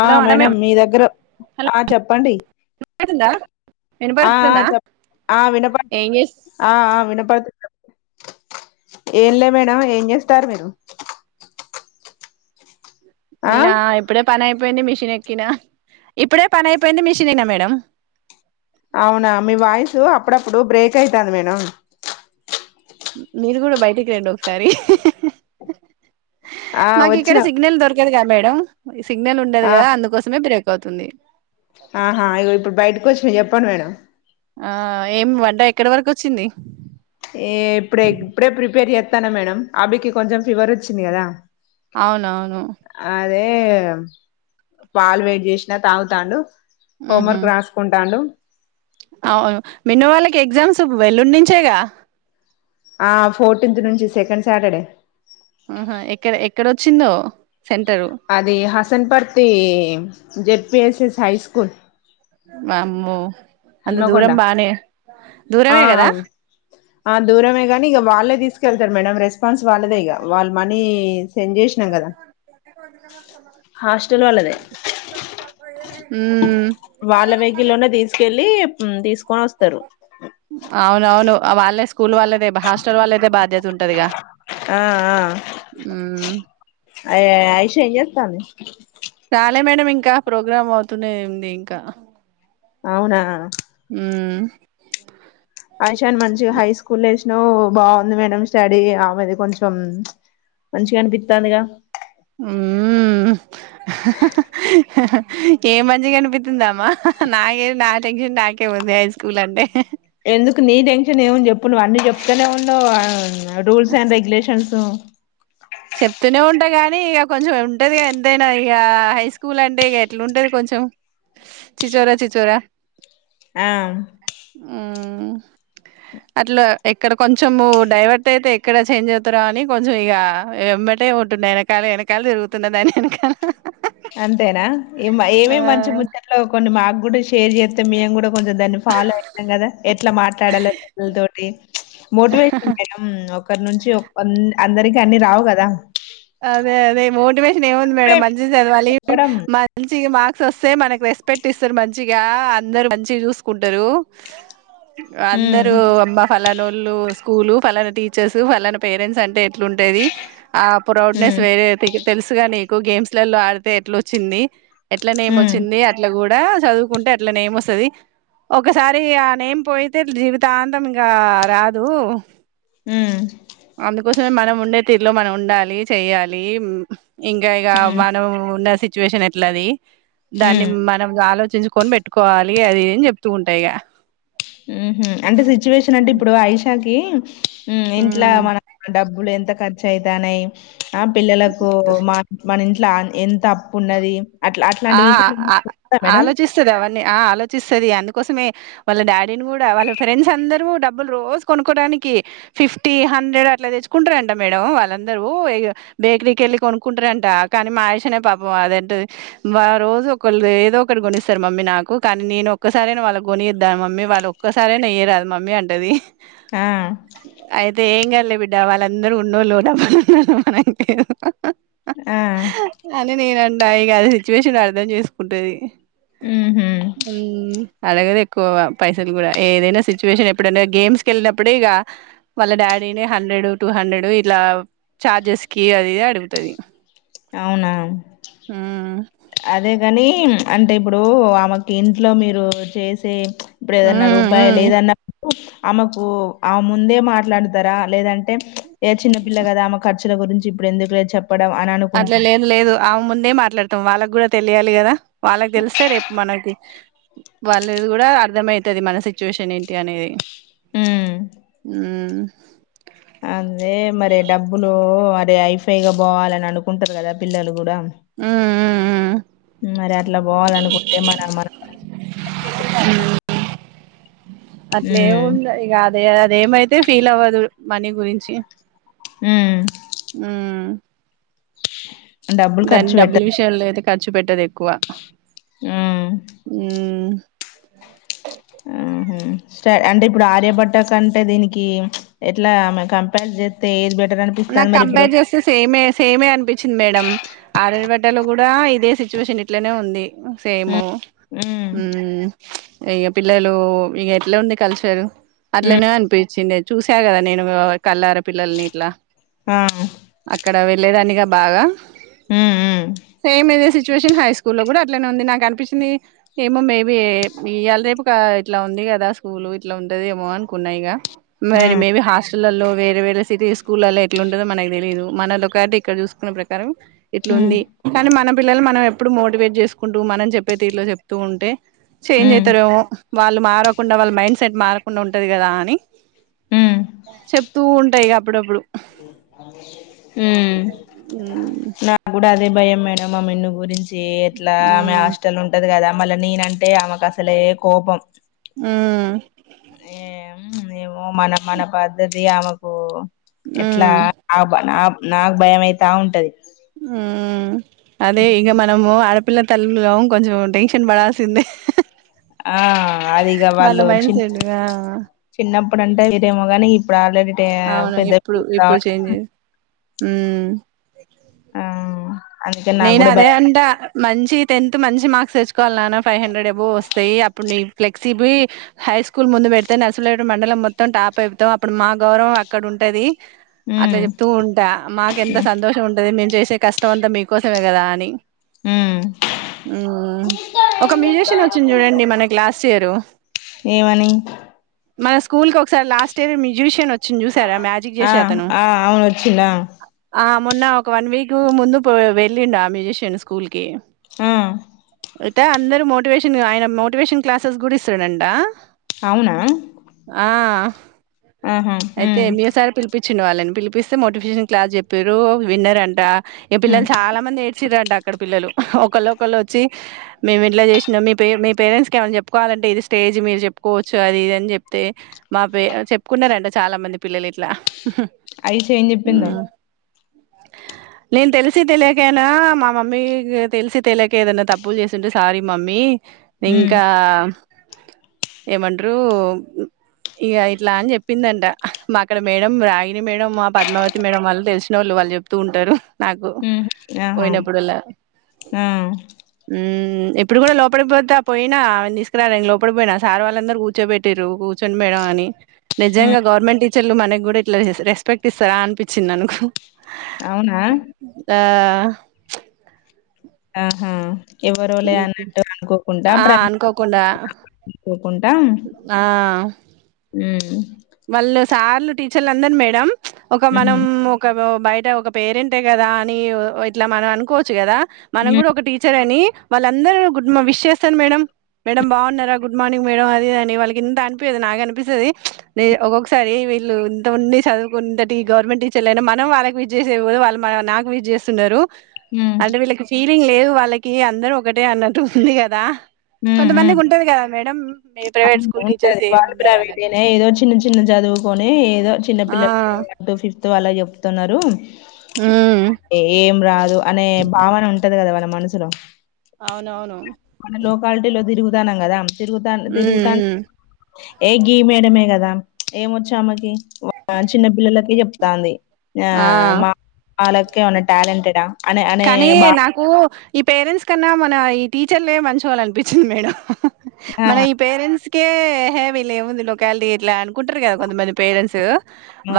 ఆ hello hello madam మీ దగ్గర వినపడుతుందా ఆ చెప్పండి ఆ వినపడుతుందా చెప్పు వినపడుతుంది ఏం చేస్ ఆ వినప్ప ఫస్ట్ ఏంలే మేడం ఏం చేస్తారు మీరు ఆ నేనా ఇప్పుడే పనైంది పోయింది మిషన్ ఎక్కినా ఇప్పుడే పని అయిపోయింది మిషన్నా మేడం అవునా మీ వాయిసు అప్పుడప్పుడు బ్రేక్ అయితాంది మేడం మీరు కూడా బయటికి రండి ఒకసారి ఆ మాకు ఇక్కడ వచ్చినా సిగ్నల్ దొరకదు క మేడం సిగ్నల్ ఉండదు ఆ గా అందుకోసమే బ అయిపోతుంది ఆహా ఇప్పుడు బయటకు వచ్చినా చెప్పండి మేడం ఆ ఏం వంట ఎక్కడి వరకు వచ్చింది ఏ ఇప్పుడే ఇప్పుడే ప్రిపేర్ చేస్తాను మేడం అభికి కొంచెం ఫీవర్ వచ్చింది కదా అవునవును అ పాలు వేడి చేసినా తాగు తాండు హోం ఉహు వర్క్ రాసుకుంటాండు అవును మిన్న వాళ్ళకి ఎగ్జామ్స్ ఎల్లుండి నుంచేగా ఆ ఫోర్టీన్త్ నుంచి సెకండ్ సాటర్డే ఆహా ఎక్కడ ఎక్కడొచ్చిందో సెంటరు అది Hasanparthy Z PSS high school వామ్మో అంత హన్మకొండ దూరం బానే ఆ దూరమే కదా ఆ దూరమే గాని ఇక వాళ్ళ తీసుకెళ్తారు మేడం రెస్పాన్స్ వాళ్ళదే ఇగ వాళ్ళ మనీ సెండ్ స చేసినాం కదా హాస్టల్ వాళ్ళదే [unintelligible] హమ్ వాళ్ళ వెహికల్ లోనే తీసుకెళ్ళి తీసుకొని వస్తారు అవును అవును వాళ్ళు స్కూల్ వాళ్ళదే హాస్టల్ వాళ్ళదే బాధ్యత ఉంటాదిగా ఆయిషా ఏం చేస్తాంది చాలే మేడం ఇంకా ప్రోగ్రామ్ అవుతూనే ఉంది ఇంకా అవునా హమ్ ఆయిషాని మంచి గా హై స్కూల్ వేసిన నో బాగుంది మేడం స్టడీ ఆమెది కొంచెం మంచిగా అనిపిస్తుంది గా ఉమ్ ఏ మంచిగా అనిపిస్తుందామ్మా అమ్ నాకే నా టెన్షన్ నాకే ఉంది హై స్కూల్ అంటే ఎందుకు నీ టెన్షన్ ఏముంది చెప్పు నువ్వు అన్నీ చెప్తూనే ఉండవు రూల్స్ అండ్ రెగ్యులేషన్స్ [inaudible] చెప్తూనే ఉంటాను కాని ఇక కొంచెం ఉంటాది గా ఎంతైనా ఇక హై స్కూల్ అంటే ఇక ఎట్లుంటాది కొంచెం చీచోరా చిచోర ఆ హమ్ అట్లా ఎక్కడ కొంచెం డైవర్ట్ అయితే ఎక్కడ చేంజ్ అవుతార అని కొంచెం ఇక ఎమ్మటే ఉంటుండ వెనకాల వెనకాల తిరుగుతున దాని వెనకాల అంతేనా ఏ ఏమే మంచి ముచట్లో కొన్ని మాకుగుడ షేర్ చేస్తే మేము కూడా కొంచెం దాన్ని ఫాలో అయితాం కదా ఎట్లా మాట్లాడాలలో పిల్లలతోటి మోటి ఆ వేశాన్ మేడం ఒకరి నుంచి అందరికి అన్ని రావు కదా అదే అదే మోటివేషన్ ఏముంది చెప్పే మేడం మంచిగా చదవాలి చెప్పడం మళ్ళీ మంచి మాకు వస్తే మనకు రెస్పెక్ట్ ఇస్తారు మంచిగా అందరు మంచి చూసుకుంటారు ఉమ్ అందరూ అమ్మ ఫలనోళ్ళు స్కూల్ పలానా టీచర్స్ ఫలానా పేరెంట్స్ అంటే ఎట్లుంటేది ఆ ప్రౌడ్నెస్ ఉమ్ వేరే తెలుసుగా నీకు గేమ్స్లలో ఆడితే ఎట్లా ఓచ్చింది ఎట్ల నేమ్ ఉమ్ ఓచ్చింది అట్ల గుడ దాచదువుకుంటే అట్ల నేమ్ వస్తది ఒకసారి ఆ నేమ్ పోయితే జీవితాంతం ఇంగా రాదు ఉమ్ అందుకోసమే మనం ఉండే తీరులో మనం ఉండాలీ చెయ్యాలీ ఊ ఇంగా ఇగ ఉమ్ మనం ఉన్న సిచ్యువేషన్ ఎట్లది దాన్ని ఉమ్ మనం గా ఆలో చర్చించుకొని పెట్టుకోవాలి అది ఇది చెప్తూ ఉంటయిగ ఎ హు అంటే సిచ్యువేషన్ అంటే ఇప్పుడు ఐషాకి ఉ ఇంట్ల హ్మ్. మన డబ్బులు ఎంత ఖర్చు అయితనయి ఆ పిల్లలకు మ మన ఇంట్ల ఎంత అప్పు ఉన్నది అట్లా అట్లాంటి ఆ విషయం అ మేడం ఆలోచిస్తది అవని నె ఆ ఆలోచిస్తది అందుకోసమే వాళ్ళ డాడీని గుడా వాళ్ళ ఫ్రెండ్స్ అందరు డబ్బులు రోజు కొనుకోడానికి నికి ఫిఫ్టీ హండ్రెడ్ అట్ల దెచ్చుకుంటరంట మేడం వాళ్ళందరూ ఇగ బేకిరీ యెల్లి కొనుక్కు అంటరంట కనీ మాయిషనే పాపం అదఅంటది వా రోజు ఒకళ్ళు ఏదో ఒకటి కొనిస్తారు మమ్మీ నాకు కనీ నేను ఒక్కసారయిన వాళ్ళ కొనియధ మమ్మీ వాళ్ళ ఒక్కసారయిన ఇయ్యే రాదు మమ్మీ అంటది ఆ లే బిడ్డా వాళ్ళందరూ ఉన్నోల్లు డబ మనే ఆ అని నేనంట ఇగ అది సిచ్యువేషన్ అర్ధం చేసుకుంటది ఉహు ఉమ్ అడగదు ఎక్కువ పైసలు గుడా ఏదైనా సిచ్యువేషన్ ఎప్పుడ గేమ్స్కిలినప్పుడే ఇగ వళ్ళ డాడీ నేనే హండ్రెడ్ టూ హండ్రెడ్ ఇట్ల చార్జెస్ కి అది ఇది అడుగుతది అవునా మ్మ్ అదే గనీ అంటే ఇప్పుడు ఆమెకి ఇంట్లో మీరు చేసే ఇప్పుడు ఏదన్న మ్మ్ రూపాయి మ్మ్ లేదన్న ఆమెకు ఆమె ముందే మాట్లాడతరా లేదంటే ఏ చిన్నపిల్ల గదా ఆమె ఖ ర్చుల గురించి ఇప్పుడు ఎందుకులే చెప్ప అట్ల లేదు లేదు ఆమె ముందే మాట్లాడతాం వాళ్ళకి గగడ తెలియాలి గదా వాళ్ళకి దెలిస్తే రేపు మనకి వాళ్ళది గగడ అర్థమయితది మన సిచ్యువేషన్ ఏంటి అనేది ఉమ్ ఉమ్ అదే మరి డబ్బులూ అది హైఫైగా బోవాలని అనుకుంటరు గదా పిల్లలు గూడా ఉమ్ ఉమ్ ఉమ్ మరి అట్ల బోవాలనుకుంటే మన అమ్మా [unintelligible] ఉమ్ అట్లేముండ ఇగ అద అదేమైతే ఫీల్ అవ్వదు మనీ గురించి ఉమ్ ఉమ్ [inaudible] దాన్ని ఖర్చు డబ్బుల పెట్టద్దు విషయాల్లో అయితే ఖర్చు పెట్టదు ఎక్కువ ఉమ్ [inaudible] ఆ ఉమ్ సర్ అంటే ఇప్పుడు ఆర్యభట్ట కంటే దీనికి ఎట్ల కంపేర్ జేస్తే ఏది బెట్ నాకు కంపేర్ జేస్తే సేమే సేమే అనిపించింది మేడం ఆర్యభట్టలో గూడా ఇదే సిచ్యువేషన్ ఇట్లనే ఉంది సేమూ ఉమ్ ఉమ్ ఇగ పిల్లలు ఇగ ఎట్లఉంది కల్చరు ఉమ్ అట్లనే అనిపించిందే చూసి సా గదా నేను కల్లార పిల్లల్ని ఇట్ల ఆ అక్కడ వెళ్ళేదాని గ బాగ ఉమ్ ఉమ్ సేము ఇదే సిచ్యు సిచ్యువేషన్ హై స్కూల్లో గూడ అట్లనే ఉంది నాకు అనిపిచింది ఏమో మేబి ఇయాల రేపు కా ఇట్ల ఉంది గదా స్కూల్ ఇట్లా ఉంటదేమో అనుకున్నా ఇగ ఆ మరి మేబీ హాస్టల్లల్లో వేరే వేరే సిటీ స్కూల్లల్లో ఎట్లుంటదో మనకు తెలిదు మన లొకాలిటీ ఇక్కడ చూసుకున్న ప్రకారం ఇట్లా ఉమ్ ఉంది కానీ మనం పిల్లలు మనం ఎప్పుడు మోటివేట్ చేసుకుంటూ మనం చెప్పే తీరులో చెప్తూ ఉంటే చేంజ్ ఉమ్ అయితరేమో వాళ్ళు మారకుండా వాళ్ళ మైండ్ సెట్ మారకుండా ఉంటది గదా అని ఉమ్ చెప్తూ ఉంటా ఇగ అప్పుడప్పుడు ఉమ్ మ్మ్ నాకు గూడా అదే భయం మేడం ఆ మిన్ను గురించి ఏ ఎట్లా ఆమె మ్మ్ హాస్టల్ ఉంటది గదా మళ్ళా నేనంటే ఆమెకు అసలే కోపం ఉమ్ ఏ ఏమో మన మన పద్ధతి ఆమెకు ఎట్లా మ్మ్ నా నాకు భయమైతా ఉంటది ఉమ్ అదే ఇగ మనము ఆడ పిల్ల తల్లులం కొంచెం టెన్షన్ పడాల్సిందే. ఆ అదిగా వాళ్ళ వాళ్ళు మైండ్ చి సెట్ ఆ చిన్నప్పుడుంటే వేరేమో గాని ఆల్రెడీ టే అవును పెద్ద ఇప్పుడు ఇప్పుడు కాబట్టి చేంజ్ ఉమ్ ఆ అందుకే నాకు నేను కూడా అదే భయం అంట మంచి టెన్త్ మంచి మార్క్స్ తెచ్ తెచ్చుకోవాలా నానా ఫైవ్ హండ్రెడ్ అబౌవ్ వస్తాయి అప్పుడు ఫ్లెక్సీ బి హై స్కూల్ ముందు పెడితే నర్సులేడ్ మండలం మొత్తం టాప్ అయిపోతాం అప్పుడు మా గౌరవం అక్కడ ఉంటది అట్లా ఉమ్ జెప్తూ ఉంటా మాకు ఎంత సంతోషం ఉంటది మేము చేసే కష్టం అంతా మీకు కోసమే గదా అని ఉమ్ ఉమ్ ఒక మ్యూజిషియన్ వచ్చింది చూడండి మనకి లాస్ట్ ఇయరు అని మన స్కూల్ కి ఒకసారి లాస్ట్ ఇయర్ మ్యుజిషియన్ వచ్ చి చూసారా మ్యాజిక్ ఆ చేసే అతను ఆ అవును వచ్చిండా మొన్న ఒక వన్ వీక్ ముందు పో వెళ్ళిండు ఆ మ్యూజిషియన్ స్కూల్కి ఆ అయితే అందరుూ మోటివేషన్ ఆయన మోటివేషన్ క్లాసెస్ కూడా ఇస్తుడంట అవునా ఆహా అయితే హ్మ్ మీరుసారి పిలిపి పించిండు వాళ్ళని పిలిపిస్తే మోటివేషన్ క్లాస్ చెప్పిరు విన్నర్ అంట ఇ హ్మ్ పిల్లలు చాలా ఏడ్చిరంట అక్కడ పిల్లలు ఒకళ్ళ ఒకళ్ళ వచ్చి మేము ఇట్లా చేసినాం మీ పేరెంట్స్ కి ఏమైనా చెప్పుకోవాలంటే ఇది స్టేజ్ మీరు చెప్పుకోవచ్చు అది ఇదని చెప్తే మా పే చెప్పుకున్నారంట చాలా మంది పిల్లలు ఇట్లా ఐష్ ఏం చెప్పిందో ఉమ్. [inaudible] నేను తెలిసి తెలియకనా మా మమ్మీ తెలిసి తెలియక ఏదైనా తప్పులు చేసింటే సారీ మమ్మీ హ్మ్ ఇంకా [inaudible] ఏమంటరు ఇక ఇట్లా అని చెప్పిందంట మా అక్కడ మేడం రాగిని మేడం మా పద్మావతి మేడం వాళ్ళు తెలిసినోళ్ళు వాళ్ళు చెప్తూ ఉంటారు నాకు హ్మ్ ఆహా పోయినప్పుడల్లా ఆ ఎప్పుడు కూడా లోపడిపోత పోయినా ఆ తీసుకురా లోపడిపోయినా సార్ వాళ్ళందరు కూర్చోబెట్టారు కూర్చోండి మేడం అని హ్మ్ నిజంగా గవర్నమెంట్ టీచర్లు మనకి కూడా ఇట్లా రెస్పెక్ట్ ఇస్తారా అనిపించింది మనకు అవునా ఆ ఆహా ఎవరో లే హ్మ్. అన్నట్టు అనుకోకుండా ఆ అనుకోకుండా కొంట ఆ ఉం వాళ్ళు సార్లు టీచర్లు అందరు మేడం ఒక మనం హ్మ్ ఒక బయట ఒక పేరెంట్ ఏ కదా అని ఇట్లా మనం అనుకోవచ్చు కదా మనం కూడా హ్మ్ ఒక టీచర్ అని వాళ్ళందరూ విష్ చేస్తాను మేడం మేడం బాగున్నారా గుడ్ మార్నింగ్ మేడం అది అని వాళ్ళకి ఇంత అనిపియది నాకు అనిపిస్తది. ఒక్కొక్కసారి వీళ్ళుంత ఉంన్ని చదువుకున్నంతటి గవర్నమెంట్ టీచర్లు అయినా మనం వాళ్ళకి విచ్చ చేసే పోతే వాళ్ళ మన నాకు విజ్ చేస్తున్నారు. హ్మ్ అంటే వీళ్ళకి ఫీలింగ్ లేవు వాళ్ళకి అందరు ఒకటే అన్నట్టు ఉంది కదా హ్మ్ కొంతమందికి హ్మ్ ఉంటది కదా మేడం ప్రైవేట్ అవును స్కూల్ టీచర్స్ ఉంటది వాళ్ళు ఏముంది అని ప్రైవేటేనే ఏదో చిన్న చిన్న చదువుకొని ఏదో చిన్న పిల్లలు ఆ అంటూ ఫిఫ్త్ అలా చెప్తున్నారు. ఉమ్ ఏం రాదు అనే భావన ఉంటది కదా వాళ్ళ మనసులో అవునవును ఉమ్ మన లోకాలిటీలో తిరుగుతాన్నాం కదా తిరుగుతా తిరుగుతాను ఉమ్ ఏ గీ మేయడమే కదా ఏమ వచ్చా ఆమెకి చిన్న పిల్లలకే చెప్తాంది ఆ మా లెక్క ఉన్న ఏమన్నా టాలెంటెడ్ ఆ కానీ నాకు ఈ పేరెంట్స్ కన్నా మన ఈ టీ టీచర్లే మంచోలనిపించింది మేడం మన ఈ పేరెంట్స్ హే హేవీ లేముంది లోక్యాటి ఇట్లా అనుకుంటారు కదా కొంతమంది పేరెంట్స్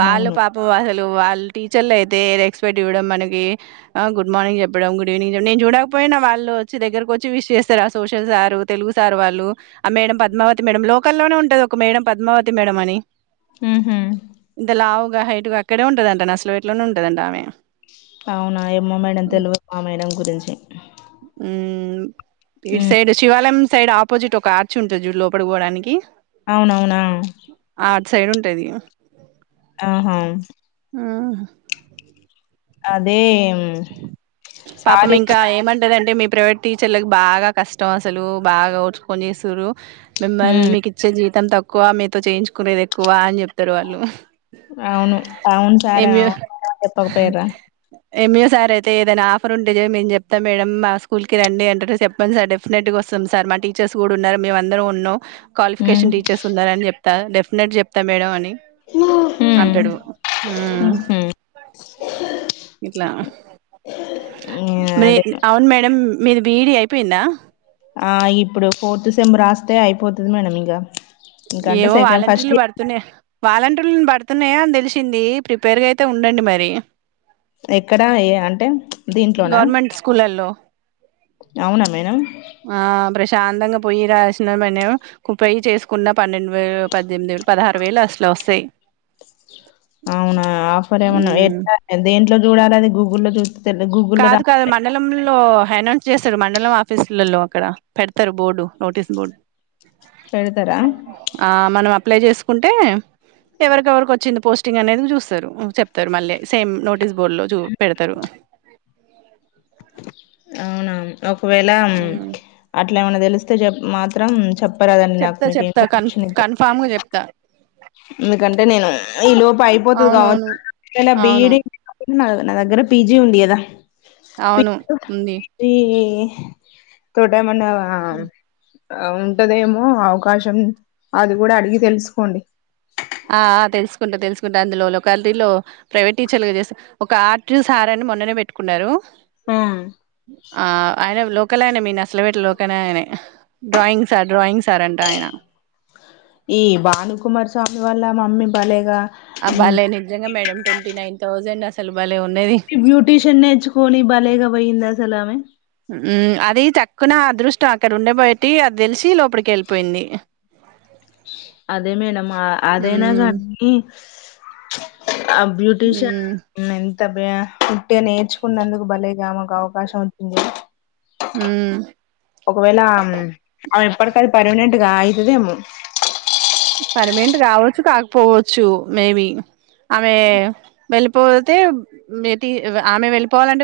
వాళ్ళు పాపం అసలు వాళ్ళు టీచర్లు అయితే రెస్పెక్ట్ ఇవ్వడం మనకి గుడ్ మార్నింగ్ చెప్పడం గుడ్ ఈవినింగ్ చెప్పడి నేను చూడకపోయినా వాళ్ళుచ్చ దగ్గరకు వచ్చి విష్ చేస్తార ఆ సోషల్ సారు తెలుగు సార్ వాళ్ళు ఆ మేడం పద్మావతి మేడం లోకల్ లోనే ఉంటది ఒక మేడం పద్మావతి మేడం అని ఉహు హైటుగా అక్కడే ఉండదండి అసలు వట్లోనే ఉండదండి ఆమె అవునా ఏమ్మో మేడం తెలివదు ఆ మేడం గురించి మ్మ్ ఇటు ఉమ్, సైడ్ శివాలయం సైడ్ ఆపోజిట్ ఒక ఆర్చి ఉంటుంది లోపలి పోవడానికి అవునవునా ఆ అటు సైడ్ ఉంటాది ఆహా ఆహా అదే పాపం సార్ ఇంకా ఏమంటాదంటే మీ ప్రైవేట్ టీచర్లకు బాగా కష్టం అసలు బాగా ఓర్చుకొని చేస్తురు మిమ్మల్ని ఉమ్, మీకు ఇచ్చే జీవితం తక్కువ మీతో చేయించుకునేది ఎక్కువ అని చెప్తారు వాళ్ళు అవును అవును సార్ ఎమిదొ అవును చెప్పకపోయారా ఎమి ఏదైనా ఆఫర్ ఉంటే జయ మేం చెప్తా మేడం మా స్కూల్ కి రండి అంటడు చెప్పండి సార్ డెఫినెట్గా వస్తాం సార్ మా టీచర్ ర్స్ కూడా ఉన్నారు మేము అందరం ఉన్నాం ఉమ్, క్వాలిఫికేషన్ టీచర్స్ ఉన్నారని చెప్తా డెఫినేట్ చెప్తా మేడం అని ఉమ్, అంటడు ఉ ఉహు. ఇట్లా ఆ, అదే మీకి అవును మేడం మీది బి ఈ డి అయిపోయిందా ఆ ఇగ ఇప్పుడు ఫోర్త్ సెమ్ రాస్తే అయిపోతుది మేడంమ్ ఇగా ఏవో వాలంటీర్లు పడుతున్నా వాలంటీర్లు పడుతున్నాయా అని తెలిసింది ప్రిపేర్గా అయితే ఉండండి మరి ఎక్కడ ఏ అంటే దీంట్లోనా గవర్నమెంట్ స్కూల్ల్లో అవునా మేడం ఆ ప్రశాంతంగా పొయ్యి రాసిన మనం పోయ్యి చేసుకున్న పన్నెండు వేలు పద్దెనిమిది వేలు పదహారు వేలు అస్ల వస్తాయి అవునా ఆఫర్ ఏమన్నా ఉమ్ ఎ దేంట్లో చూడాలి అది గూగు లో చూస్ కాదు కాదు మండలం లో హనౌన్స్ చేస్తారు మండలం ఆఫీసులలో అక్కడ పెడతారు బోర్డు నోటీస్ బోర్డు పెడుతరా ఆ మనం అప్లై చేసుకుంటే ఎవరికెవరికి వచ్చింది పోస్టింగ్ అనేది చూస్తారు చెప్తారు మళ్ళే సేమ్ నోటీస్ బోర్డు లో చూ పెడుతరు అవునా ఒకవేళ ఉమ్ అట్లా ఏమన్నా తెలిస్తే చె మాత్రం చెప్పరాదండి నాకు చెప్తా మీకు చెప్తా కన్ ఇన్ఫర్మేషన్ ఇ కన్ఫామ్గా చెప్తా ఎందుకంటే నేను ఈ లోపు అయిపోతుది కావ అవునవును ఇట్లనే అవును బిఈడి నా దగ్గర పిజి ఉంది కదా అవును ఉంది పీజీ తోటి ఏమన్నా హ ఉంటదేమో అవకాశం అది కూడా అడిగి తెలుసుకోండి ఆ తెలుసుకుంటా తెలుసుకుంటా అందులో లొకాలిటీలో ప్రైవేట్ టీచర్లుగా చేస ఒక ఆట్రూ సారని మొన్ననే పెట్టుకున్నారు ఆ ఆయన లోకలైనే మీ నసలవేట్ లోకన్ఆయననే డ్రాయింగ్ సార్ డ్రాయింగ్ సార్ అంట ఆయన ఈ భాను కుమార్ స్వామి వాల్ల మమ్మీ భలేగా ఆ బలే నిజంగా మేడం ట్వంటీ నైన్ థౌసండ్ అసలు బలే ఈ బ్యూటీషియన్ నేర్చుకోని భలేగా పోయిందాసలామె కు నా అదృష్టం అక్కడ ఉండ బట్టి అది తెలిసి లోపడికి వెళ్ళిపోయింది అదే మేడం అదేనా మ్మ్ గానీ ఆ బ్యూటీషియన్ మ్మ్ ఎం ఉట్టిగా నేర్చుకున్నందుకు భలేగా ఆమెకు అవకాశం వచ్చింది ఉ ఒకవేళ అమే ఎప్పడికి అది పర్మినెంట్గా అయితదేమో పర్మినెంట్ కావచ్చు కాకపోవచ్చు మేబి ఆమె వెళ్ళిపోతే ఆమె వెళ్ళిపోవాలంటే